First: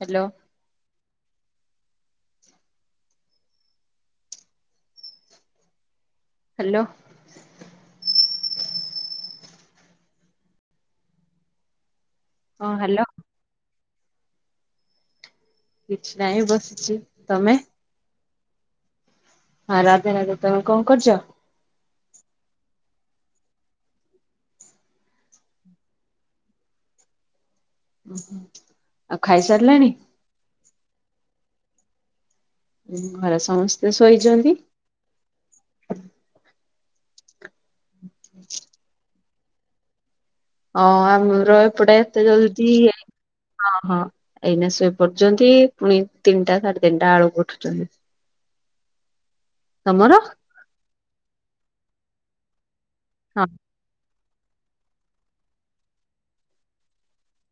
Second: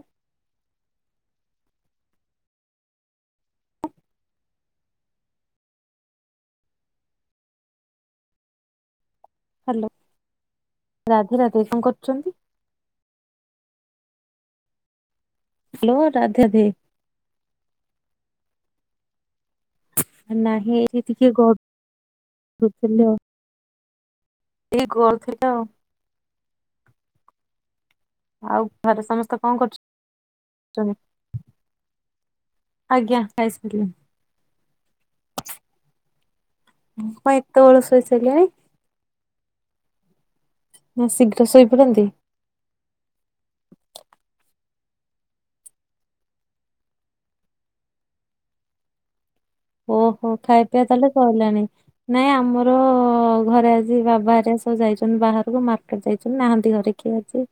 Hello hello. Hello Radhe Radhe କଣ କରୁଛନ୍ତି ହଁ ହ୍ୟାଲୋ। ହ୍ୟାଲୋ କିଛି ରାଧେ ନାହିଁ ରାଧେ ବସିଛି ତମେ ହଁ ରାଧେ ରାଧେ ତମେ କଣ ନାହିଁ ଯେ କରୁଛ? ଟିକେ ଗ [unintelligible] ଏଇ [unintelligible] ଆଉ ଘରେ ଆଉ ସମସ୍ତେ କଣ ଖାଇସାରିଲାଣି କରୁଛନ୍ତି [unintelligible] ଘରେ ଖାଇସାରିଲିଣି। ସମସ୍ତେ ଶୋଇଛନ୍ତି। କଣ ଏତେ ବେଳୁ ଷୋଇ ସାଇଲେଣି ହଁ ନା ଶୀଘ୍ର ଆମର ଏପଟେ ଶୋଇପଡନ୍ତି? ଏତେ ଜଲଦି ହଁ ହଁ ଏଇନା ଶୋଇପରୁୁଛନ୍ତି ପୁଣି ତିନିଟା ସାଢେ ତିନିଟା ଆଳକୁ ଉଠୁଛନ୍ତି। ତମର ଓହୋ ଖାଇ ପିଇବା ତାହେଲେ ସରିଲାଣି ନାଇଁ ଆମର ହଁ ଘରେ ଆଜି ବାବାହାରେ ଯାଇଛନ୍ତି ବାହାରକୁ ମାର୍କେଟ ଯାଇଛନ୍ତି ନାହାନ୍ତି ଘରେ କିଏ ଆଜି।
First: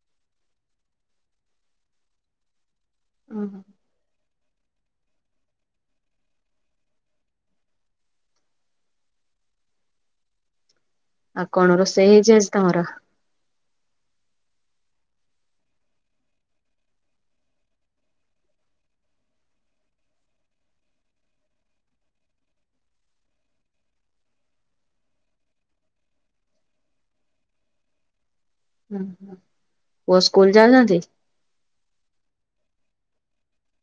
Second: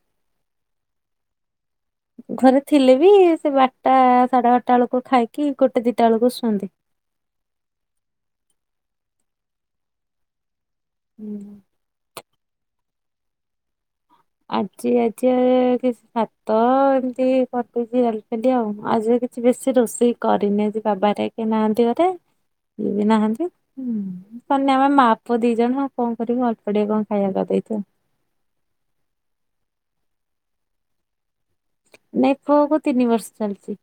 ଘରେ ଥିଲେ ବି ସେ ଓହୋ। ବାରଟା ସାଢେ ବାରଟା ବେଳକୁ ଖାଇକି ଗୋଟେ ଦିଟା ବେଳକୁ ଶୁଅନ୍ତି। ଆଉ କଣ ରୋଷେଇ ହେଇଛି ଆଜି ତମର? ଆଜି ଆଜି କି ସାତ ଏମିତି କଟଛି ଚାଲିି ଆଉ ଆଜି ବେଶୀ ରୋଷେଇ କରିନି ଆ ଯେ ବାବାଟା କିଏ ନାହାନ୍ତି ଘରେ। ଏଇବେ ନାହାନ୍ତି ହୁଁ କ ଆମେ ମା ପୁଅ ଦି ଜଣ କଣ କରିବୁ ଅଳ୍ପ ଟିକେ କଣ ଖାଇବାକୁ ଦେଇଥାଉ। ହଁ ହଁ ପୁଅ ସ୍କୁଲ ଯାଉଛନ୍ତି? ନାଇଁ ପୁଅକୁ ତିନି ବର୍ଷ ଚାଲିଛି।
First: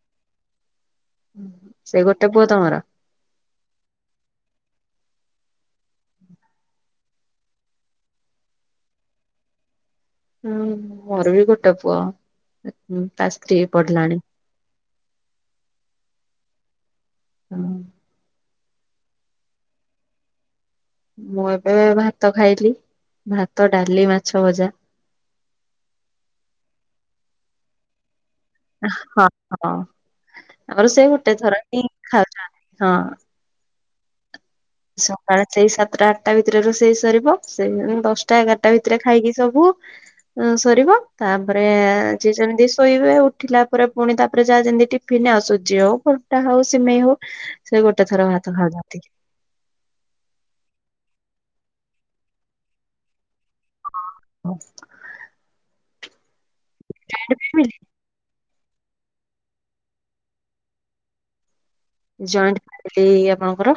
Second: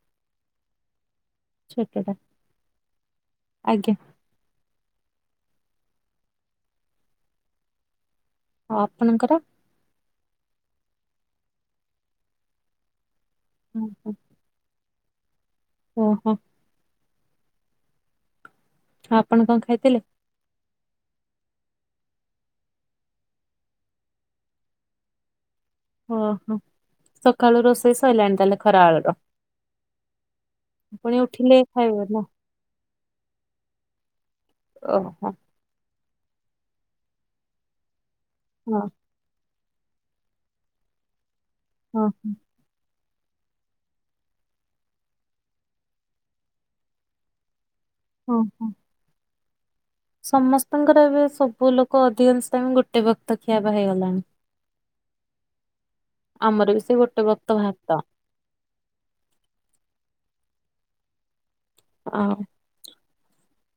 ସେ ଛୋଟ ଟା ଗୋଟେ ପୁଅ ତମର? ଆଜ୍ଞା। ଆଉ ଆପଣଙ୍କର? ହୁଁ ମୋର ବି ଗୋଟେ ପୁଅ ତା ସ୍ତ୍ରୀ ଓହୋ ପଢିଲାଣି। ଓହୋ। ହଁ। ଆପଣ କଣ ଖାଇଥିଲେ? ମୁଁ ଏବେ ଭାତ ଖାଇଲି ଭାତ ଡାଲି ମାଛ ଭଜା। ଓହୋ ସକାଳୁ ରୋଷେଇ ସରିଲାଣି ତାହା ହେଲେ। ହଁ ହଁ ଆମର ସେ ପୁଣି ଗୋଟେ ଉଠିଲେ ଥର ହିଁ ଖାଇବେ ନା ଖାଉଛ ନ୍ତି ହଁ। ଓହୋ ସକାଳ ସେଇ ସାତଟା ଆଠଟା ଭିତରେ ସେଇ ସରିବ ସେଇ ଦଶଟା ଏଗାରଟା ହଁ ଭିତରେ। ଖାଇକି ସବୁ ସରିବ ତାପରେ ହଁ ଯିଏ ଯେମିତି ଶୋଇବେ। ଉଠିଲା ପରେ ପୁଣି ତାପରେ ଯାହା ଯେମିତି ଟିଫିିନ ଆସୁଜି ହଉ ଖଲଟା ହଉ ସିମେଇ ହଉ। ସେ ଗୋଟେ ଥର ହଁ ଭାତ ହଁ। ଖାଆନ୍ତି। ସମସ୍ତଙ୍କର ଏବେ ସବୁ ଲୋକ ଅଧିକାଂଶ ଗୋଟେ ବକ୍ତ ଖିଆ ପିଆ ହେଇଗଲେଣି। ହ। ଆମର ବି ସେ ଗୋଟେ ବକ୍ତ ଭାତ। ଆଉ ଜଏଣ୍ଟ ଫ୍ୟାମିଲି ଆପଣଙ୍କର?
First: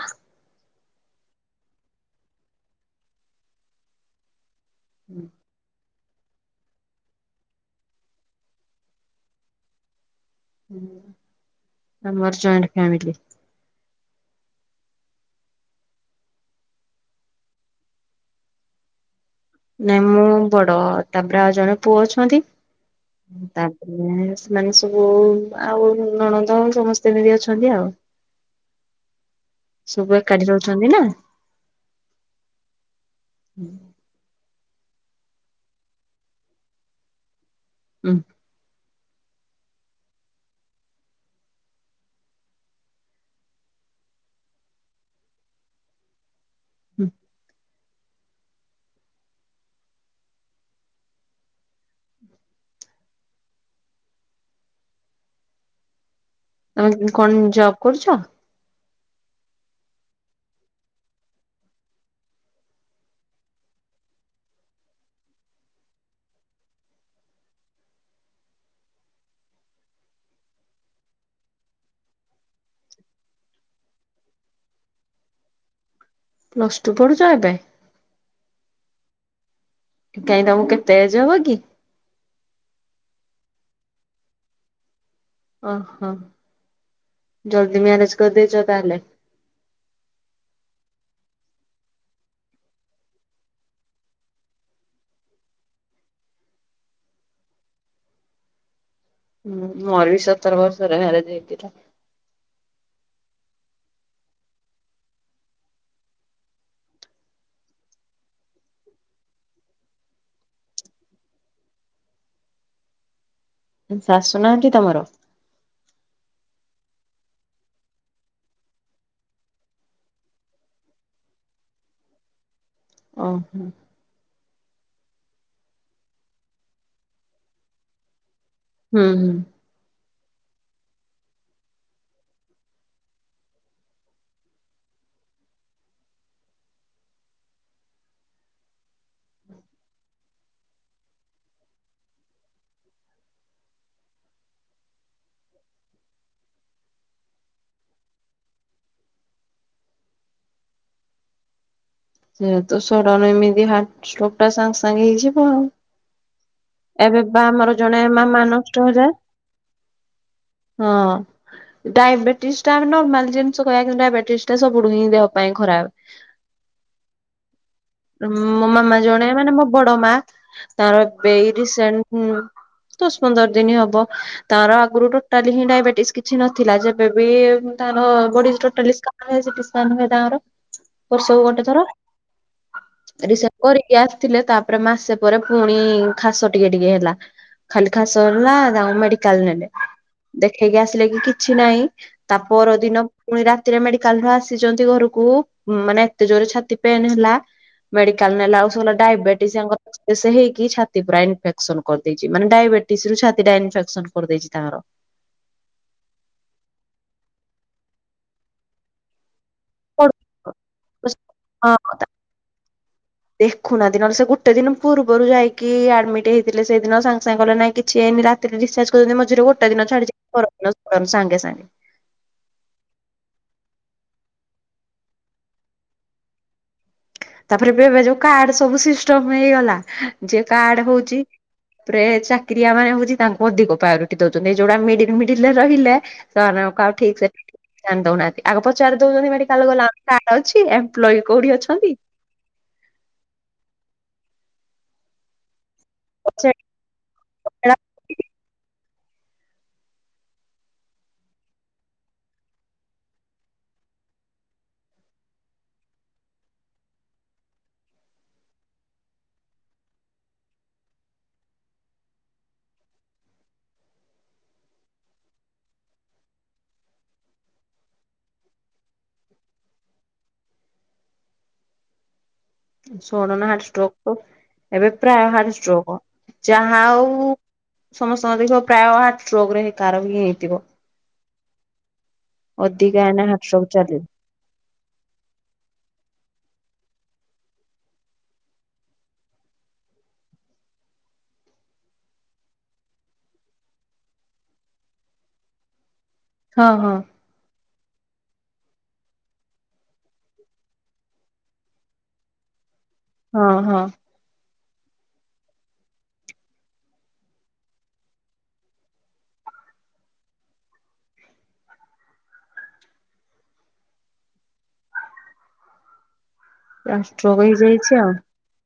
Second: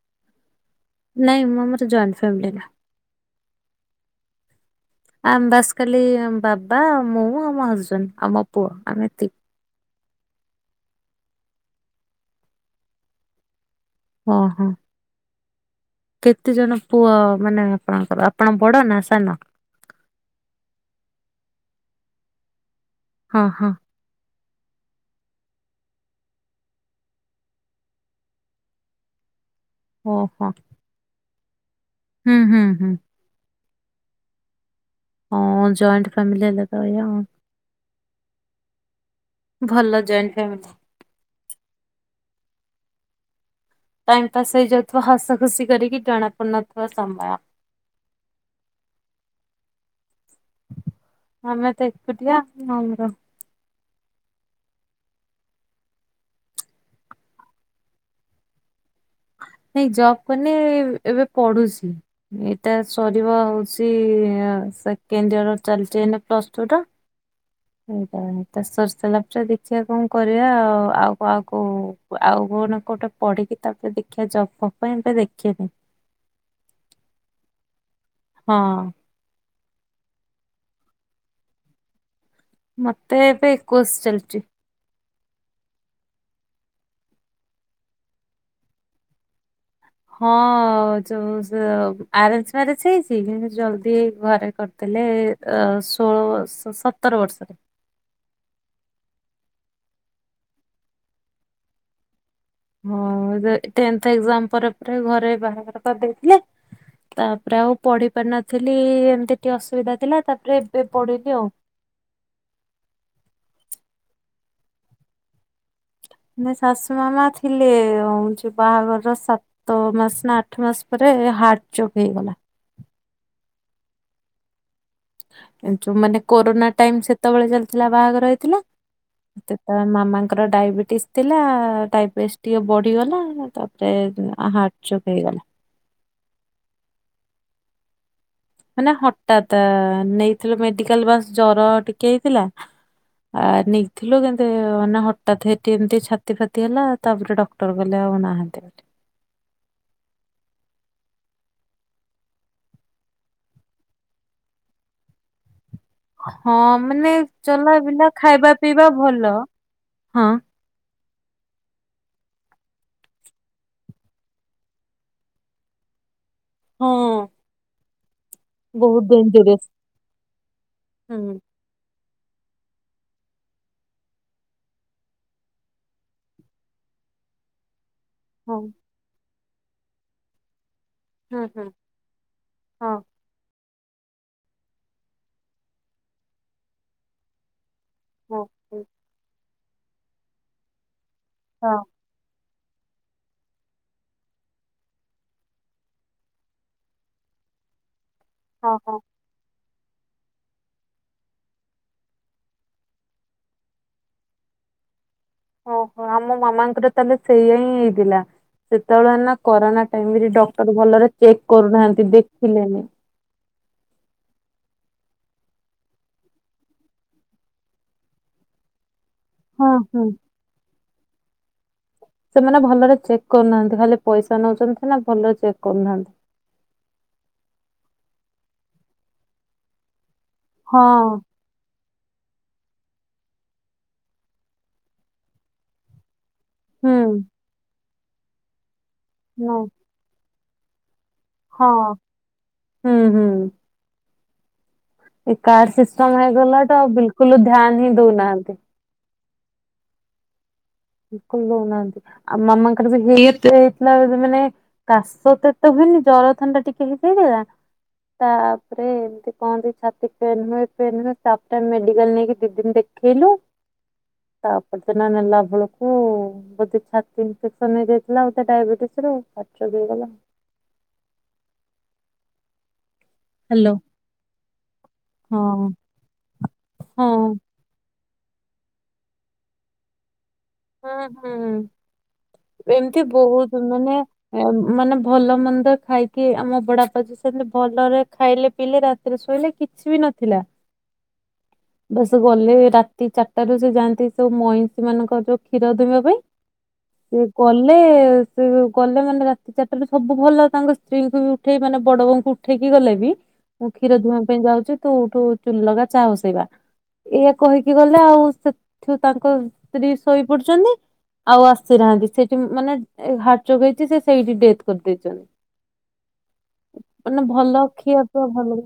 ନାଇଁ ଆ ମମର ଜଏଣ୍ଟ ଫ୍ୟାମିଲ ନାଇ। ଆମ ବାସ ଖାଲି ବାବା ଆଉ ମୁଁ ଆଉ ମ ହଜବେଣ୍ଡ ଆଉ ମୋ ପୁଅ ଆମ ଏତିକି। ଆମର ଜଏଣ୍ଟ ଫ୍ୟାମିଲି। ଓହୋ। କେତେ ଜଣ ପୁଅ ମାନେ ଆପଣଙ୍କର ଆପଣ ବଡ ନା ସାନ। ନାଇଁ ମୁଁ ବଡ ତାପରେ ଆଉ ଜଣେ ପୁଅ ଅଛନ୍ତି। ହଁ ହଁ ତାପ୍ ରେ ସେମାନେ ସବୁ ଆଉ ନଣନ୍ଦ ସମସ୍ତେ ଏମିତି ଅଛନ୍ତି ଆଉ। ସବୁ ଓହୋ ଏକାଠି ରହୁଚନ୍ତି ନା। ହୁଁ ହୁଁ ହୁଁ। ହୁଁ ଓଁ ଜଏଣ୍ଟ ଫ୍ୟାମିଲି ହେଲେ ତ ଏୟା। ହୁଁ। ଭଲ ଜଏଣ୍ଟ ଫ୍ୟାମିଲି। ଟାଇମ ପାସ୍ ହେଇଯାଉଥିବ ହସ ଖୁସି କରିକି, ଜଣା ପଡୁନଥିବ ହୁଁ ସମୟ। ଆମେ ତ ଏକୁଟିଆ ଆ ଆମର ଆ କଣ ଜବ କରୁଛ? ନାଇଁ ଜବ୍ କରିନି ଏବେ ପଢୁଚି। ଏଇ ତା ସରିବ ହଉଚି ସେକେଣ୍ଡ ଇୟର ଚାଲିଚି ଏଇନେ ପ୍ଲସ ଟୁ ଟା। ଏଇଟା ସର୍ଷ ସାରିଲା ପରେ ଦେଖିବା କଣ କରିବା ଆଉ କହାକୁ ଆଉ କୋଉ ନା କୋଉଟେ ପଢିକି ତାପରେ ଦେଖିବା ଜବ ଫବ ପାଇଁ ଏବେ ଦେଖିବେନି। ପ୍ଲସ ଟୁ ପଢୁଚ ଏବେ? ହଁ। କାଇହିଁ ତମକୁ କେତେ ଏଜ ହବ କି? ମତେ ଏବେ ଏକୋଇସ ଚାଲିଚି। ଓହୋ ଜଲ୍ଦି ମ୍ୟାରେଜ କରିଦେଇଚ ତାହେଲେ। ହଁ ଯୋଉ ଜ ଆରେଞ୍ଜ ମ୍ୟାରେଜ ହେଇଚି କିନ୍ତୁ ଜଲଦି ଘରେ କର୍ ତା ହେଲେ ଷୋହଳ ସ ସତର ବର୍ଷରେ ହୁଁ ମୋର ବି ସତର ବର୍ଷରେ ମ୍ୟାରେଜ ହେଇଥିଲା। ହଁ ସେ ଟେନଥ ଏକଯାମ ପରେ ପରେ ଘରେ ବାହାଘର କରିଦେଇଥିଲେ। ତାପରେ ଆଉ ପଢି ପାରିନଥିଲି ଏମିତି ଟିକେ ଅସୁବିଧା ଥିଲା ତାପରେ ଏବେ ପଢିଲି ଆଉ। ଉ ଶାଶୁ ନାହାନ୍ତି ତମର? ନା ଶାଶୁ ମାମା ଥିଲେ ହଉଚି ବାହାଘରର ସାତ ତ ମାସ ନା ଆଠ ମାସ ପରେ ହାର୍ଟ ଚକ୍ ହେଇଗଲା। ଓହୋ। ଯୋଉ ମାନେ କୋରୋନା ଟାଇମ ସେତେବେଳେ ଚାଲିଥିଲା ବାହାଘର ହେଇଥିଲା। ହୁଁ ହୁଁ। ତ ମାମାଙ୍କର ଡାଇବେଟିସ୍ ଥିଲା। ଡାଇବେଟିସ୍ ଟିକେ ବଢ଼ିଗଲା। ତାପରେ ହାର୍ଟ ଚୋକ ହେଇଗଲା। ମାନେ ହଠାତ ନେଇଥିଲୁ ମେଡିକାଲ ବାସ ଜର ଟିକେ ହେଇଥିଲା ଆ ନେଇଥିଲୁ କିନ୍ତୁ ମାନେ ହଠାତ୍ ହେଠି ଏମିତି ଛାତି ଫାତି ହେଲା ତାପରେ ଡକ୍ଟର ଗଲେ ଆଉ ନାହାନ୍ତି ବୋଲି। ସେ ତ ସଡନ ଏମିତି ହାଟ ଷ୍ଟୋକ୍ ଟା ସାଙ୍ଗେ ସାଙ୍ଗେ ହେଇଯିବ ଆଉ। ହଁ ମାନେ ଏବେ ବା ଆମର ଜଣେ ଚଲାବୁଲା ମାମା ଖାଇବା ନଷ୍ଟ ପିଇବା ହେଲେ। ଭଲ ହଁ। ହଁ। ଡାଇବେଟିସ୍ ଟା ଆମେ ନର୍ମାଲ ଜିନିଷ କହିବା କିନ୍ତୁ ଡାଇବେଟିସ୍ ଟା ସବୁ ହିଁ ଦେହ ପାଇଁ ଖରାପ୍। ହଁ। ମୋ ମାମା ବହୁତ ଜଣେ ମାନେ ମୋ ଡେଞ୍ଜରିୟସ୍। ବଡ ମା ତାର ଏବେ ହୁଁ ଏଇ ରିସେଣ୍ଟ ଦଶ ପନ୍ଦର ଦିନ୍ ହବ ତାର ଆଗରୁ ଟୋଟାଲି ହିଁ ଡାଇବେଟିସ୍ କିଛି ନଥିଲା। ଯେବେବି ତାର ବଡି ହଁ ଟୋଟାଲି ସ୍କାନ ହୁଏ ସିଟି ସ୍କାନ ହୁଏ ତାଙ୍କର। ବର୍ଷ ହୁଁ କୁ ଗୋଟେ ହୁଁ ଥର। ହଁ ରିସେ କରିକି ଆସିଥିଲେ ତାପରେ ମାସେ ପରେ ପୁଣି ଖାସ ଟିକେ ଟିକେ ହେଲା। ଖାଲି ଖାସ ହଁ ହେଲା ହଁ ତାକୁଟ ମେଡିକାଲ ନେଲେ। ଦେଖେଇକି ଆସିଲେ କି କିଛି ହଁ ନାହିଁ। ତା ପର ଦିନ ପୁଣି ରାତିରେ ମେଡିକାଲ ରୁ ଆସିଚନ୍ତି ଘରକୁ ମାନେ ଏତେ ଜୋରେ ଛାତି ପେନ୍ ହେଲା ମେଡିକାଲ ନେଲା ବେଳକୁ ହଁ। ସେ କହିଲା ହଁ। ଡାଇବେଟିସ୍ [unintelligible] ହେଇକି ଛା ତି ପୁରା ଇନଫେକ୍ସନ କରିଦେଇଚି। ମାନେ ଡାଇବେଟିସ ରୁ ଛାତି ଟା ଇନଫେକ୍ସନ କରିଦେଇଚି ତାଙ୍କର। ଓହୋ। ଆମ ମାମାଙ୍କର ତାହେଲେ ସେଇଆ ହିଁ ହେଇଥିଲା। ସେତେବେଳେ ନା କରୋନା ହଁ ଏମିତି ଡକ୍ଟର ଭଲରେ ଚେକ୍ କରୁନାହାନ୍ତି ଦେଖିଲେନି। ଦେଖୁନାହାନ୍ତି ନହେଲେ ସେ ଗୋଟେ ଦିନ ପୂର୍ବରୁ ଯାଇକି ଆଡମିଟ୍ ହେଇଥିଲେ ସେଇଦିନ ସାଙ୍ଗେ ସାଙ୍ଗେ କଲେ ନାଇଁ କିଛି ହେଇନି ରା ତି ରେ ଡିସ୍ଚାର୍ଜ କରିଛନ୍ତି ମଝିରେ ଗୋଟେ ହଁ ଦିନ ହଁ ଛାଡି [unintelligible] ସାଙ୍ଗେ ସାଙ୍ଗେ। ସେମାନେ ଭଲରେ ଚେକ୍ କରୁନାହାନ୍ତି। ଖାଲି ପଇସା ନଉଛନ୍ତି ସିନା ଭଲରେ ଚେକ୍ କରୁନାହାନ୍ତି। ତାପରେ ଏବେ ଏବେ ଯୋଉ କାର୍ଡ ସବୁ ସିଷ୍ଟମ ହେଇଗଲା, ଯେ କାର୍ଡ ହଁ ହଉଚି ରେ ଚାକିରିଆ ମାନେ ହଉଚି ତାଙ୍କୁ ଅଧିକ ପ୍ରାୟୋରିଟି ଦଉଛନ୍ତି। ଏଇ ଯୋଉରା ମିଡିଲ ମିଡିଲ ରେ ରହିଲେ ସେମାନେ ଆଉ ହୁଁ କାହାକୁ ଠିକ ସେ [unintelligible] ଦଉନାହାନ୍ତି। ଆଗ ପଚାରି ଦଉଛନ୍ତି ନା ମେଡିକାଲ ଗଲେ ମାନେ କାର୍ଡ ଅଛି। ଏମ୍ପ୍ଲୟି କୋଉଠି ହଁ ଅଛନ୍ତି ହୁଁ ହୁଁ। ଏ କାର୍ଡ ସିଷ୍ଟମ ହେଇଗଲା ଠୁ ଆଉ ବିଲକୁଲ ଧ୍ୟାନ୍ ହିଁ ଦଉନାହାନ୍ତି। ବିଲକୁଲ ଦଉନାହାନ୍ତି। ଆଉ ମାମାଙ୍କର ବି ହେଇ ଏତେ ହେଇଥିଲା ଯେତେ ମାନେ କାଶ ତ ଏତେ ହୁଏନି ଜର ଥଣ୍ଡା ଟିକେ ହେଇଯାଇଥିଲା ତାପରେ ଏମିତି କହନ୍ତି ଛାତି ପେନ୍ ହୁଏ ପେନ୍ ହୁଏ ତାପରେ ମେଡିକାଲ ନେଇକି ଦି ଦିନି ଦେ ଦେଖେଇଲୁ। ତାପରେ ତ। [unintelligible] ବୋଧେ ଛାତି ଇନଫେକ୍ସନ ହେଇଯାଇଥିଲା ଆଉ ତା ଡାଇବେଟିସ ରୁ ହାର୍ଟ ଚୋକ୍ ହେଇଗଲା। Sudden heart hello stroke. ଏବେ ପ୍ରାୟ ହାର୍ଟ ହଁ ଷ୍ଟ୍ରୋକ। ଯାହା ହଁ ହଉ ସମସ୍ତଙ୍କ ଦେଖିବ ପ୍ରାୟ ହାର୍ଟ ଚୋକ୍ ରେ ହିଁ କାହାର ବିି ହେଇଥିବ। ହୁଁ ହୁଁ। ଅଧିକା ଏମତି ଏଇନା ହାର୍ଟ ବହୁତ୍ ଷ୍ଟ୍ରୋକ ମାନେ ଚାଲିଛି ମାନେ ଭଲ ମନ୍ଦ ଖାଇକି ଆମ ବଡ ବାପା ଯିଏ ସେମିତି ଭଲରେ ଖାଇଲେ ପିଇଲେ ରା ଯେତବେଳେ ଶୋଇଲେ କିଛି ବି ନଥିଲା। [unintelligible] ଗଲେ ରାତି ଚାରିଟା ରୁ ସେ ଯାଆନ୍ତି ସେ ମଇଁଷି ମାନଙ୍କର ଯୋଉ କ୍ଷୀର ଦୁହିଁବା ପାଇଁ। ହଁ ହଁ। ସେ ଗଲେ ସେ ଗଲେ ମାନେ ରାତି ଚାରିଟାରୁ ସବୁ ଭଲ ତାଙ୍କ ସ୍ତ୍ରୀଙ୍କୁ ବି ଉଠେଇ ମାନେ ବଡ ବୋଉଙ୍କୁ ଉଠେଇକି ଗଲେ ବି, ହଁ ମୁଁ ହଁ କ୍ଷୀର ଦୁହିଁବା ପାଇଁ ଯାଉଚି ତୁ ଉଠୁ ଚୁଲି ଲଗା ଚାହା ବସେଇବା। ଏଇଆ କହିକି ଗଲେ ଆଉ ସେଠୁ ତାଙ୍କ ସ୍ତ୍ରୀ ଶୋଇପଡିଛନ୍ତି। ଆଉ ଆସିନାହାନ୍ତି। ସେଠି ମାନେ ହାର୍ଟ ଚୋକ୍ ହେଇଚି ସେ ସେଇଠି ଡେଥ୍ କରିଦେଇଛନ୍ତି। ମାନେ ଷ୍ଟ୍ରୋକ ଭଲ ହେଇଯାଇଛି ଖିଆ ଆଉ ପିଆ ଭଲ ନାହିଁ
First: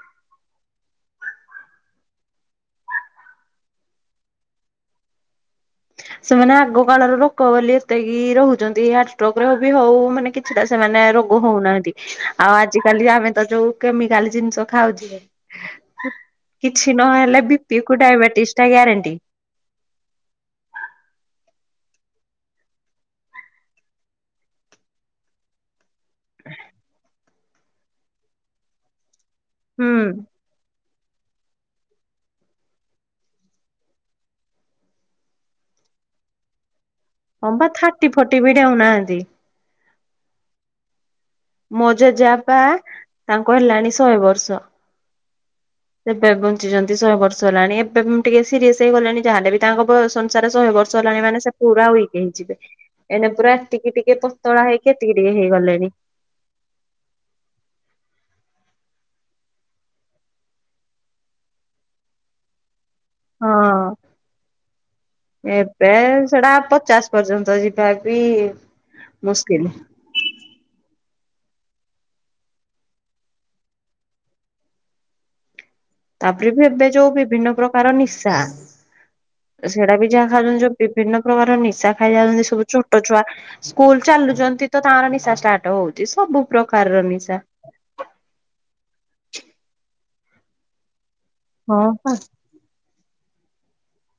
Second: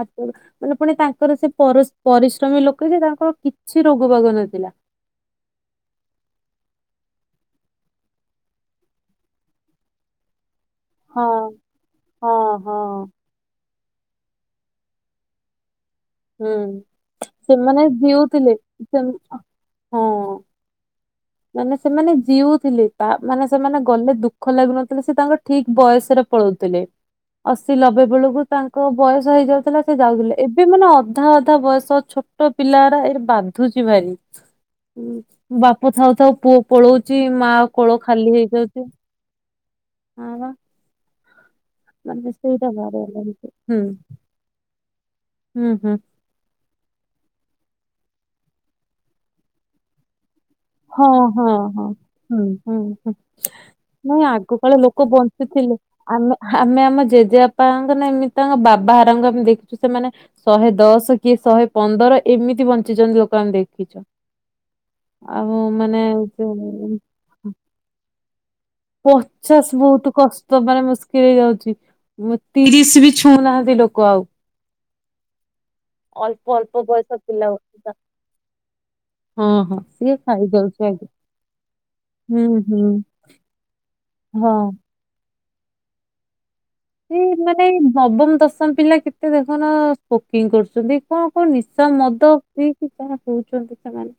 ଆଜି। ମାନେ ପୁଣି ତାଙ୍କର ସେ ପରିଶ୍ରମୀ ଲୋକେ ଯେ ତାଙ୍କର କିଛି ରୋଗ ବାଗ ନଥିଲା। ସେମାନେ ଆଗ କାଳର ଲୋକ ବୋଲି ଏତେକି ରହୁଛନ୍ତି ହାର୍ଟଷ୍ଟ୍ରୋକରେ ବି ହଉ ମାନେ କେ ସେଟା ସେମାନେ ହଁ ରୋଗ ହଉନାହାନ୍ତି ହଁ ଆଉ ହଁ ଆଜିକାଲି ଆମେ ତ ଯୋଉ କେମିକାଲ ଜିନିଷ ଖାଉଛି। ହୁଁ କିଛି ନହେଲେ ବି ପି ସେମାନେ କୁ ଜିଉଥିଲେ। ଡାଇବେଟିସ ଟା ସେମ୍ ଗ୍ୟାରେଣ୍ଟି। ହଁ ମାନେ ସେମାନେ ଜିଉଥିଲେ ମାନେ ସେମାନେ ଗଲେ ଦୁଃଖ ଲାଗୁନଥିଲେ ସେ ତାଙ୍କର ଠିକ ବୟସ ରେ ପଳଉଥିଲେ ଅଶୀ ନବେ ବେଳକୁ ତାଙ୍କ ବୟସ ହେଇଯାଉଥିଲା ହୁଁ ସେ ଯାଉଥିଲେ। ଏବେ ମାନେ ଅଧା ଅଧା ବୟସ ଛୋଟ ପିଲାଗୁରା ଏ ବାଧୁଛି ଭାରି ବାପ ଥାଉ ଥାଉ ପୁଅ ପଳଉଛି ହଁ ମା ବା କୋଳ ଥାର୍ଟି ଖାଲି ଫୋର୍ଟି ବି ହେଇଯାଉଛି। ଡେଉଁନାହାନ୍ତି ହଁ ବା। ମୋ ଜେଜେ ମାନେ ବାପା ସେଇଟା ଭାରି ଅବାଗିଆ ତାଙ୍କ ହୁଁ ହେଲାଣି ଶହେ ବର୍ଷ। ହୁଁ ହୁଁ। ଏବେ ବଞ୍ଚିଛନ୍ତି ଶହେ ବର୍ଷ ହେଲାଣି ଏବେ ମୁଁ ଟିକେ ସିରିଏସ ହେଇଗଲାଣି ଯାହାେଲେ ବି ତାଙ୍କ ବୟସ ଶହେ ବର୍ଷ ହେଲାଣି ହଁ ମାନେ ହଁ ପୁରା ହଁ। ୱିକ୍ ହୁଁ ହେଇଯିବେ ହୁଁ ହୁଁ ଏନେ ପୁରା ଏତିକି ଟିକେ ନାଇଁ ଆଗ ପତଳା କାଳେ ହେଇକି ଲୋକ ଏତିକି ଟିକେ ବଞ୍ଚୁଥିଲେ। ହେଇଗଲେଣି। ଆମେ ଆମେ ଆମ ଜେଜେବାପାଙ୍କ ନା ଏମିତି ତାଙ୍କ ବାବାହାରଙ୍କ ଆମେ ଦେଖିଛୁ ସେମାନେ ଶହେ ଦଶ କି ଶହେ ପନ୍ଦର ଏମିତି ବଞ୍ଚିଛନ୍ତି ଲୋକ ଆମେ ହଁ ଦେଖିଛୁ? ଆଉ ଏବେ ମାନେ ସେଟା ପଚାଶ ପର୍ଯ୍ୟନ୍ତ ଯିବା ବି ମୁସ୍କିଲ। ପଚାସ୍ ବହୁତ କସ୍ ତ ମାନେ ମୁସ୍କିଲ ହେଇଯାଉଛି ତିରିଶ ବି ଛୁଉଁନାହାନ୍ତି ଲୋକ ଆଉ ତାପରେ ଅଳ୍ପ ବି ଅଳ୍ପ ଏବେ ଯୋଉ ବୟସ ପିଲା ବିଭିନ୍ନ ଗୁଡା। ପ୍ରକାର ନିଶା ହଁ ହଁ ସେଇଟା ବି ସିଏ ଯାହା ଖାଉଛନ୍ତି ଯୋଉ ଖାଇଯାଉଛି ଆଜ୍ଞା। ବିଭିନ୍ନ ପ୍ରକାର ନିଶା ଖାଇଯାଉଛନ୍ତି ହୁଁ ସବୁ ହୁଁ। ଛୋଟ ଛୁଆ ଯି ସ୍କୁଲ ହଁ। ଚାଲୁଛନ୍ତି ତ ତାର ନିଶା ଷ୍ଟାର୍ଟ ହଉଛି ସବୁ ପ୍ରକାରର ଏଇ ନିଶା। ମାନେ ନବମ ଦଶମ ପିଲା କେତେ ଦେଖୁନ ସ୍ମୋକିଂ କରୁଛନ୍ତି। କଣ କଣ ହଁ ନିଶା ପା। ମଦ ପିଇକି ଯାହା ହଉଛନ୍ତି ସେମାନେ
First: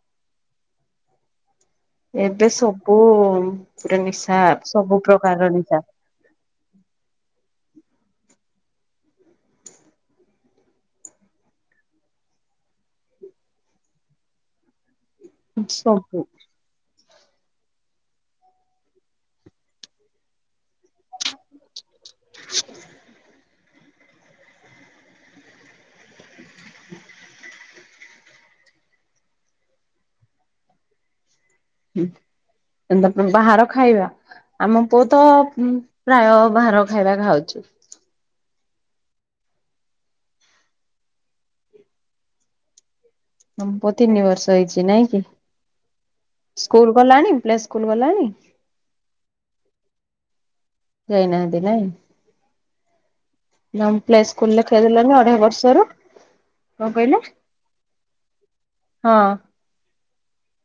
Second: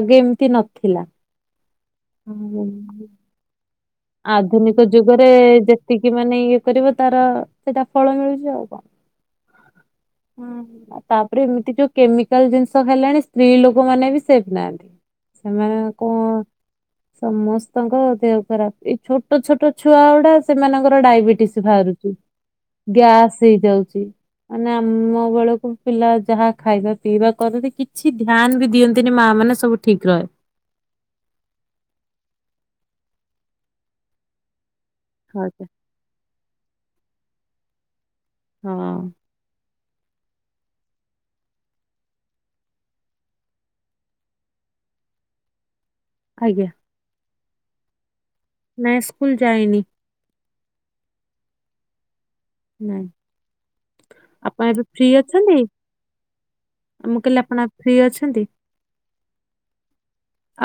ଆଗେ ଏମିତି ନଥିଲା। ଏବେ ଆଉ ସବୁ ପୁରା ନିଶା ସବୁ ପ୍ରକାରର ନିଶା। କି ମାନେ ଇଏ କରିବ ତାର ସେଇଟା ଫଳ ମିଳୁଛି ଆଉ କଣ ହଁ। ଆଉ ତାପରେ ଏମିତି ଯୋଉ କେମିକାଲ ଜିନିଷ ଖାଇଲାଣି ସ୍ତ୍ରୀ ଲୋକ ମାନେ ବି ସେଫ ନାହାନ୍ତି। ସେମାନେ କଣ ସବୁ। ସମସ୍ତଙ୍କ ଦେହ ଖରାପ। ଏଇ ଛୋଟ ଛୋଟ ଛୁଆ ଗୁଡା ସେମାନଙ୍କର ଡାଇବେଟିସ ବାହାରୁଛି ଗ୍ୟାସ୍ ହେଇଯାଉଛି। ମାନେ ଆମ ବେଳକୁ ପିଲା ଯାହା ଖାଇବା ପିଇବା କରନ୍ତି କିଛି ଧ୍ୟାନ ବି ଦିଅନ୍ତିନି ମା ମାନେ ସବୁ ଠିକ୍ ରହେ। ହଁ ସେଣ ବାହାର ଖାଇବା ଆମ ପୁଅ ତ ଆଜ୍ଞା ପ୍ରାୟ ବାହାର ଖାଇବା ଖାଉଚ୍ଛି। ହଁ। ହଁ ତମ ପୁଅ ତିନି ବର୍ଷ ହେଇଛି ନାଇଁ କି ଆଜ୍ଞା ସ୍କୁଲ ଗଲାଣି ପ୍ଲେ ସ୍କୁଲ ଗଲାଣି? ନାଇଁ ସ୍କୁଲ ଯାଇନି। ଯାଇନାହାନ୍ତି ନାଇଁ। ନାଇଁ ନମ ପ୍ଲେ ସ୍କୁଲ ଆପଣ ଏବେ ଫ୍ରି ଲେଖେଇଦେଲେନି ଅଢେଇ ଅଛନ୍ତି ବର୍ଷରୁ କଣ ମୁଁ କହିଲେ କହିଲି ଆପଣ ଫ୍ରି ଅଛନ୍ତି? ହଁ।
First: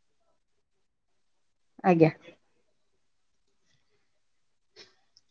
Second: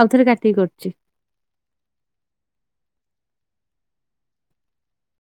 ଆଉ ଥରେ କାଟିକି କରୁଛି। ଆଜ୍ଞା।